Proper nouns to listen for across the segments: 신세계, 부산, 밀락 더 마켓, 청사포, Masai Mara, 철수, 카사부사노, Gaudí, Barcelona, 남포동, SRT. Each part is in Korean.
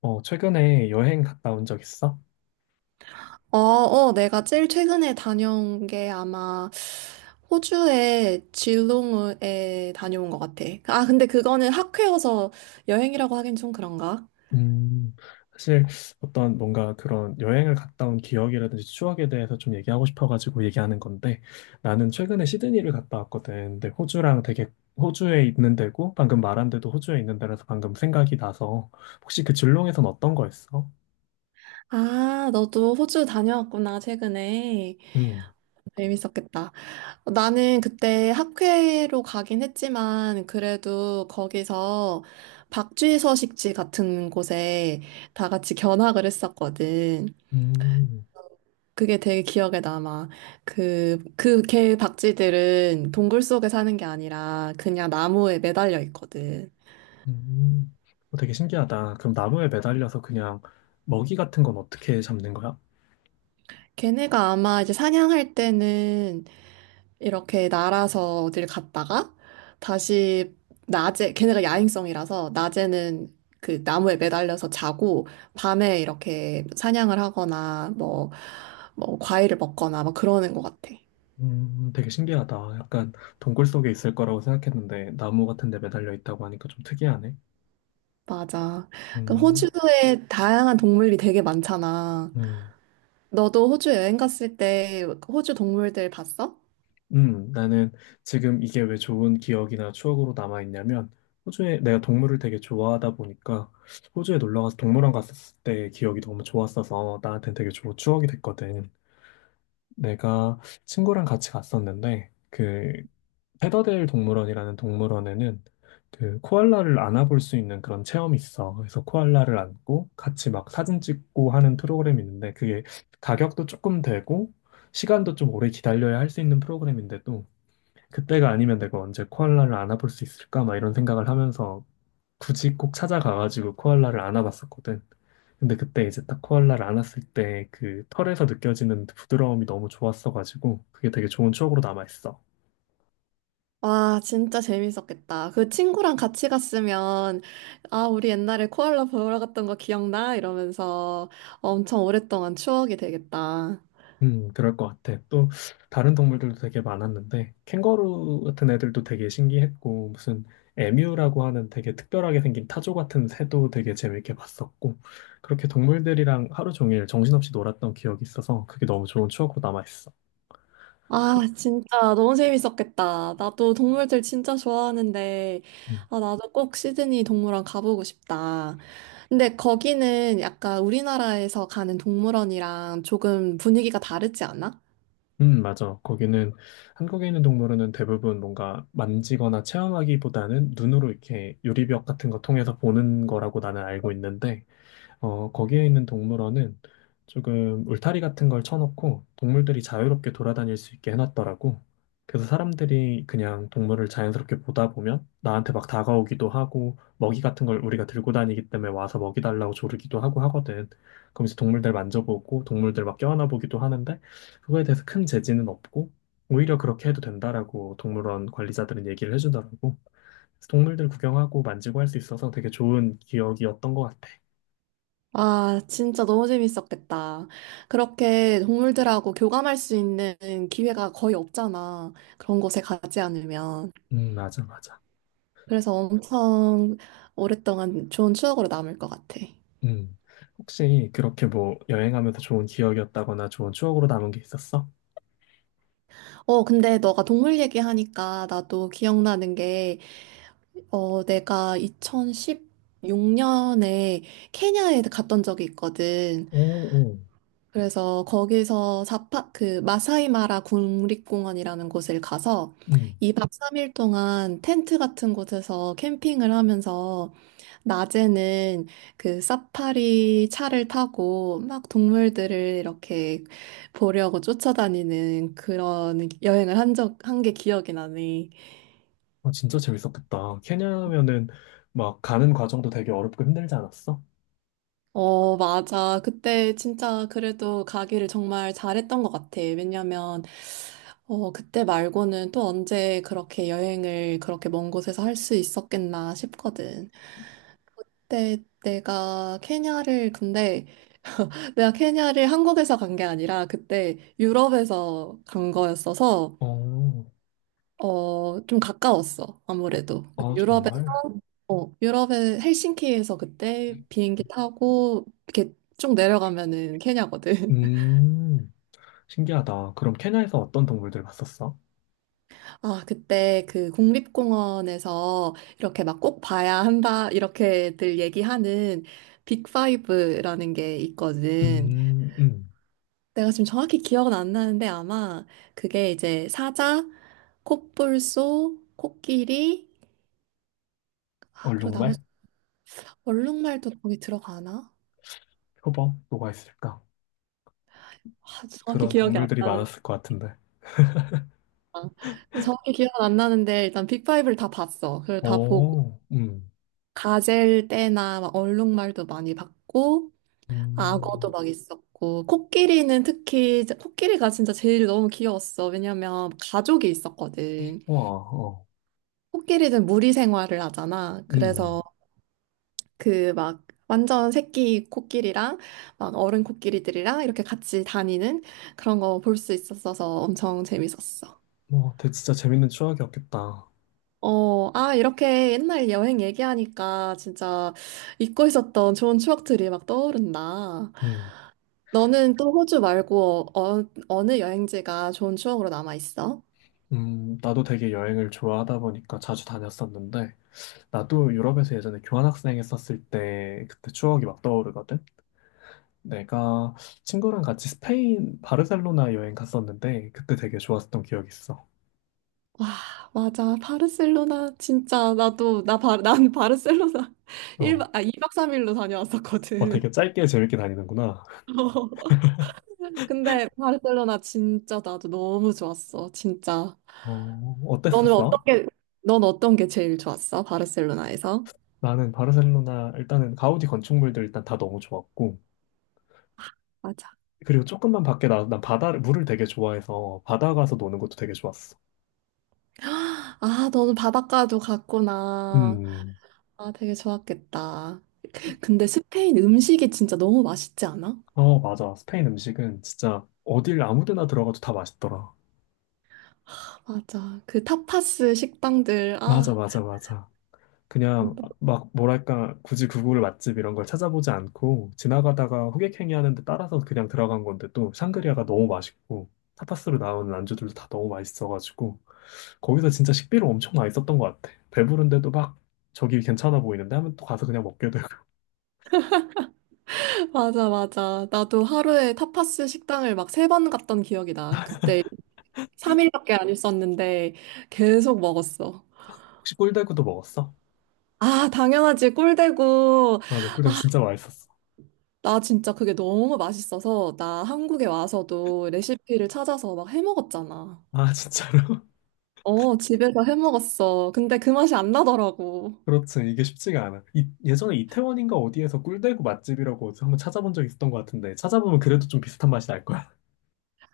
최근에 여행 갔다 온 적 있어? 내가 제일 최근에 다녀온 게 아마 호주의 질롱에 다녀온 것 같아. 아, 근데 그거는 학회여서 여행이라고 하긴 좀 그런가? 음, 사실 어떤 뭔가 그런 여행을 갔다 온 기억이라든지 추억에 대해서 좀 얘기하고 싶어가지고 얘기하는 건데 나는 최근에 시드니를 갔다 왔거든. 근데 호주랑 되게 호주에 있는 데고 방금 말한 데도 호주에 있는 데라서 방금 생각이 나서 혹시 그 줄롱에선 어떤 거였어? 아, 너도 호주 다녀왔구나, 최근에. 음, 재밌었겠다. 나는 그때 학회로 가긴 했지만, 그래도 거기서 박쥐 서식지 같은 곳에 다 같이 견학을 했었거든. 음, 그게 되게 기억에 남아. 그 개 박쥐들은 동굴 속에 사는 게 아니라 그냥 나무에 매달려 있거든. 음. 어, 되게 신기하다. 그럼 나무에 매달려서 그냥 먹이 같은 건 어떻게 잡는 거야? 걔네가 아마 이제 사냥할 때는 이렇게 날아서 어딜 갔다가 다시 낮에, 걔네가 야행성이라서 낮에는 그 나무에 매달려서 자고 밤에 이렇게 사냥을 하거나 뭐 과일을 먹거나 막 그러는 것 같아. 되게 신기하다. 약간 동굴 속에 있을 거라고 생각했는데 나무 같은 데 매달려 있다고 하니까 좀 특이하네. 맞아. 그럼 음, 호주에 다양한 동물이 되게 많잖아. 음, 너도 호주 여행 갔을 때 호주 동물들 봤어? 나는 지금 이게 왜 좋은 기억이나 추억으로 남아 있냐면 호주에 내가 동물을 되게 좋아하다 보니까 호주에 놀러 가서 동물원 갔었을 때 기억이 너무 좋았어서 나한테 되게 좋은 추억이 됐거든. 내가 친구랑 같이 갔었는데 그 페더델 동물원이라는 동물원에는 그 코알라를 안아볼 수 있는 그런 체험이 있어. 그래서 코알라를 안고 같이 막 사진 찍고 하는 프로그램이 있는데 그게 가격도 조금 되고 시간도 좀 오래 기다려야 할 수 있는 프로그램인데도 그때가 아니면 내가 언제 코알라를 안아볼 수 있을까? 막 이런 생각을 하면서 굳이 꼭 찾아가가지고 코알라를 안아봤었거든. 근데 그때 이제 딱 코알라를 안았을 때 그 털에서 느껴지는 부드러움이 너무 좋았어가지고 그게 되게 좋은 추억으로 남아있어. 와, 진짜 재밌었겠다. 그 친구랑 같이 갔으면, 아, 우리 옛날에 코알라 보러 갔던 거 기억나? 이러면서 엄청 오랫동안 추억이 되겠다. 그럴 것 같아. 또 다른 동물들도 되게 많았는데 캥거루 같은 애들도 되게 신기했고 무슨 에뮤라고 하는 되게 특별하게 생긴 타조 같은 새도 되게 재밌게 봤었고 그렇게 동물들이랑 하루 종일 정신없이 놀았던 기억이 있어서 그게 너무 좋은 추억으로 남아있어. 아, 진짜 너무 재밌었겠다. 나도 동물들 진짜 좋아하는데, 음, 아, 나도 꼭 시드니 동물원 가보고 싶다. 근데 거기는 약간 우리나라에서 가는 동물원이랑 조금 분위기가 다르지 않아? 맞아. 거기는 한국에 있는 동물원은 대부분 뭔가 만지거나 체험하기보다는 눈으로 이렇게 유리벽 같은 거 통해서 보는 거라고 나는 알고 있는데 거기에 있는 동물원은 조금 울타리 같은 걸 쳐놓고 동물들이 자유롭게 돌아다닐 수 있게 해놨더라고. 그래서 사람들이 그냥 동물을 자연스럽게 보다 보면 나한테 막 다가오기도 하고 먹이 같은 걸 우리가 들고 다니기 때문에 와서 먹이 달라고 조르기도 하고 하거든. 그러면서 동물들 만져보고 동물들 막 껴안아 보기도 하는데 그거에 대해서 큰 제지는 없고 오히려 그렇게 해도 된다라고 동물원 관리자들은 얘기를 해주더라고. 그래서 동물들 구경하고 만지고 할 수 있어서 되게 좋은 기억이었던 것 같아. 아, 진짜 너무 재밌었겠다. 그렇게 동물들하고 교감할 수 있는 기회가 거의 없잖아. 그런 곳에 가지 않으면. 맞아, 맞아. 그래서 엄청 오랫동안 좋은 추억으로 남을 것 같아. 음. 혹시 그렇게 뭐 여행하면서 좋은 기억이었다거나 좋은 추억으로 남은 게 있었어? 근데 너가 동물 얘기하니까 나도 기억나는 게, 내가 2016년에 케냐에 갔던 적이 있거든. 오, 오. 그래서 거기서 그 마사이마라 국립공원이라는 곳을 가서 음. 이박 3일 동안 텐트 같은 곳에서 캠핑을 하면서 낮에는 그 사파리 차를 타고 막 동물들을 이렇게 보려고 쫓아다니는 그런 여행을 한 게 기억이 나네. 아, 진짜 재밌었겠다. 케냐면은 막 가는 과정도 되게 어렵고 힘들지 않았어? 어, 맞아. 그때 진짜 그래도 가기를 정말 잘했던 것 같아. 왜냐면, 그때 말고는 또 언제 그렇게 여행을 그렇게 먼 곳에서 할 수 있었겠나 싶거든. 근데 내가 케냐를 한국에서 간 게 아니라 그때 유럽에서 간 거였어서 어, 좀 가까웠어, 어, 아무래도. 아, 정말? 어, 유럽의 헬싱키에서 그때 비행기 타고 이렇게 쭉 내려가면은 케냐거든. 음, 신기하다. 그럼 케냐에서 어떤 동물들 봤었어? 아, 그때 그 국립공원에서 이렇게 막 꼭 봐야 한다, 이렇게들 얘기하는 빅파이브라는 게 있거든. 음, 음. 내가 지금 정확히 기억은 안 나는데 아마 그게 이제 사자, 콧불소, 코끼리, 아, 그리고 얼룩말? 나머지 얼룩말도 거기 들어가나? 표범? 뭐가 있을까? 아, 정확히 그런 기억이 안 동물들이 나는데. 많았을 것 같은데. 정확히 기억은 안 나는데, 일단 빅파이브를 다 봤어. 그걸 다 보고, 오, 가젤 때나 막 얼룩말도 많이 봤고, 악어도 음. 막 있었고, 코끼리는 특히, 코끼리가 진짜 제일 너무 귀여웠어. 왜냐면 가족이 있었거든. 와, 어. 코끼리는 무리 생활을 하잖아. 그래서 음, 그 막, 완전 새끼 코끼리랑 막 어른 코끼리들이랑 이렇게 같이 다니는 그런 거 볼 수 있었어서 엄청 재밌었어. 뭐, 되게 진짜 재밌는 추억이었겠다. 이렇게 옛날 여행 얘기하니까 진짜 잊고 있었던 좋은 추억들이 막 떠오른다. 음, 너는 또 호주 말고 어느 여행지가 좋은 추억으로 남아 있어? 나도 되게 여행을 좋아하다 보니까 자주 다녔었는데, 나도 유럽에서 예전에 교환학생 했었을 때, 그때 추억이 막 떠오르거든? 내가 친구랑 같이 스페인 바르셀로나 여행 갔었는데, 그때 되게 좋았었던 기억이 있어. 와, 맞아. 바르셀로나 진짜 난 바르셀로나 일 어, 박아 2박 3일로 어, 다녀왔었거든. 되게 짧게 재밌게 다니는구나. 근데 바르셀로나 진짜 나도 너무 좋았어. 진짜. 어, 너는 어떤 어땠었어? 게, 넌 어떤 게 제일 좋았어? 바르셀로나에서? 나는 바르셀로나, 일단은 가우디 건축물들 일단 다 너무 좋았고, 그리고 조금만 밖에 나난 바다를 물을 되게 좋아해서 바다 가서 노는 것도 되게 좋았어. 아, 너는 바닷가도 갔구나. 음, 아, 되게 좋았겠다. 근데 스페인 음식이 진짜 너무 맛있지 않아? 어, 맞아. 스페인 음식은 진짜 어딜 아무 데나 들어가도 다 맛있더라. 맞아. 그 타파스 식당들. 맞아, 아, 맞아, 맞아. 그냥 막 뭐랄까, 굳이 구글 맛집 이런 걸 찾아보지 않고 지나가다가 호객행위 하는데 따라서 그냥 들어간 건데 또 샹그리아가 너무 맛있고 타파스로 나오는 안주들도 다 너무 맛있어가지고 거기서 진짜 식비를 엄청 많이 썼던 것 같아. 배부른데도 막 저기 괜찮아 보이는데 하면 또 가서 그냥 먹게 되고. 맞아, 맞아. 나도 하루에 타파스 식당을 막 세 번 갔던 기억이 나. 그때 3일밖에 안 있었는데 계속 먹었어. 혹시 꿀대구도 먹었어? 아, 당연하지. 꿀대고. 맞아, 꿀대구 진짜 맛있었어. 나 진짜 그게 너무 맛있어서 나 한국에 와서도 레시피를 찾아서 막 해먹었잖아. 아, 진짜로? 어, 집에서 해 먹었어. 근데 그 맛이 안 나더라고. 그렇지. 이게 쉽지가 않아. 이, 예전에 이태원인가 어디에서 꿀대구 맛집이라고 어디서 한번 찾아본 적 있었던 것 같은데, 찾아보면 그래도 좀 비슷한 맛이 날 거야.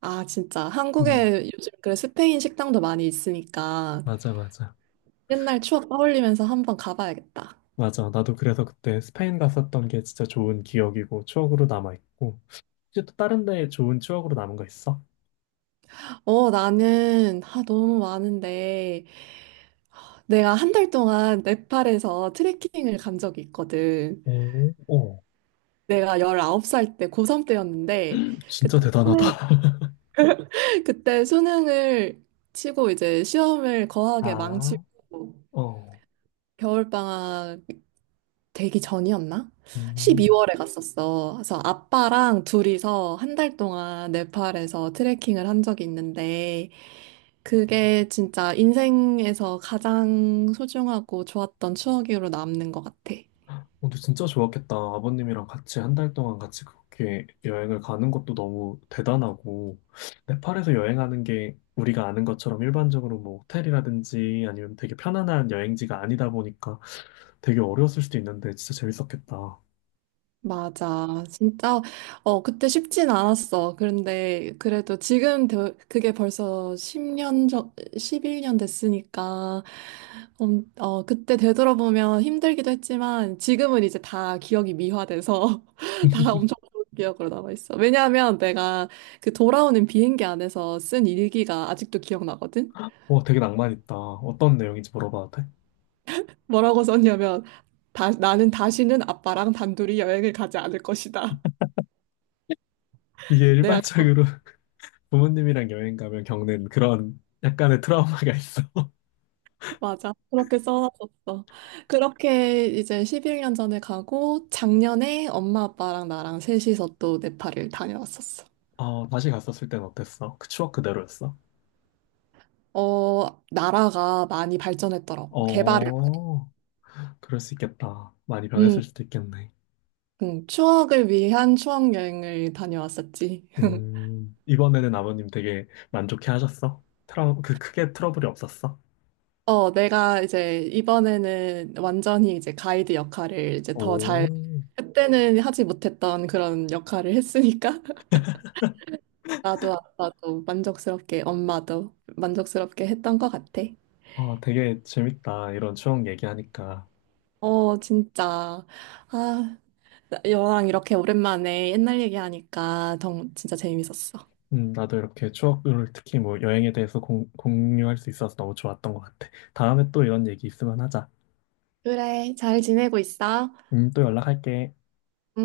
아, 진짜. 음, 한국에 요즘 그래 스페인 식당도 많이 있으니까 맞아, 맞아. 옛날 추억 떠올리면서 한번 가봐야겠다. 맞아. 나도 그래서 그때 스페인 갔었던 게 진짜 좋은 기억이고, 추억으로 남아있고. 혹시 또 다른 데 좋은 추억으로 남은 거 있어? 어, 나는 아, 너무 많은데 내가 한 달 동안 네팔에서 트레킹을 간 적이 있거든. 오, 오. 내가 19살 때 고3 때였는데 진짜 그때 수능, 대단하다. 그때 수능을 치고 이제 시험을 거하게 아, 망치고 어. 겨울방학 되기 전이었나? 음. 12월에 갔었어. 그래서 아빠랑 둘이서 한 달 동안 네팔에서 트레킹을 한 적이 있는데, 그게 진짜 인생에서 가장 소중하고 좋았던 추억으로 남는 것 같아. 근데 진짜 좋았겠다. 아버님이랑 같이 한 달 동안 같이 그렇게 여행을 가는 것도 너무 대단하고, 네팔에서 여행하는 게 우리가 아는 것처럼 일반적으로 뭐 호텔이라든지 아니면 되게 편안한 여행지가 아니다 보니까 되게 어려웠을 수도 있는데 진짜 재밌었겠다. 맞아. 진짜, 어, 그때 쉽진 않았어. 그런데 그래도 그게 벌써 10년 전, 11년 됐으니까, 그때 되돌아보면 힘들기도 했지만, 지금은 이제 다 기억이 미화돼서 다 엄청 좋은 기억으로 남아있어. 왜냐하면 내가 그 돌아오는 비행기 안에서 쓴 일기가 아직도 기억나거든? 와, 되게 낭만 있다. 어떤 내용인지 물어봐도 돼? 뭐라고 썼냐면, 다, 나는 다시는 아빠랑 단둘이 여행을 가지 않을 것이다. 이게 내가 일반적으로 부모님이랑 여행 가면 겪는 그런 약간의 트라우마가 있어. 맞아. 그렇게 써놨었어. 그렇게 이제 11년 전에 가고 작년에 엄마 아빠랑 나랑 셋이서 또 네팔을 다녀왔었어. 어, 다시 갔었을 땐 어땠어? 그 추억 그대로였어? 어, 나라가 많이 발전했더라고. 개발을. 어. 그럴 수 있겠다. 많이 음, 변했을 수도 있겠네. 추억을 위한 추억 여행을 다녀왔었지. 이번에는 아버님 되게 만족해 하셨어? 그 크게 트러블이 없었어? 어, 내가 이제 이번에는 완전히 이제 가이드 역할을 오, 그때는 하지 못했던 그런 역할을 했으니까 나도 아빠도 만족스럽게 엄마도 만족스럽게 했던 것 같아. 아, 되게 재밌다. 이런 추억 얘기하니까. 어, 진짜. 아, 너랑 이렇게 오랜만에 옛날 얘기하니까 진짜 재밌었어. 나도 이렇게 추억을 특히 뭐 여행에 대해서 공유할 수 있어서 너무 좋았던 것 같아. 다음에 또 이런 얘기 있으면 하자. 그래, 잘 지내고 있어? 또 연락할게. 응?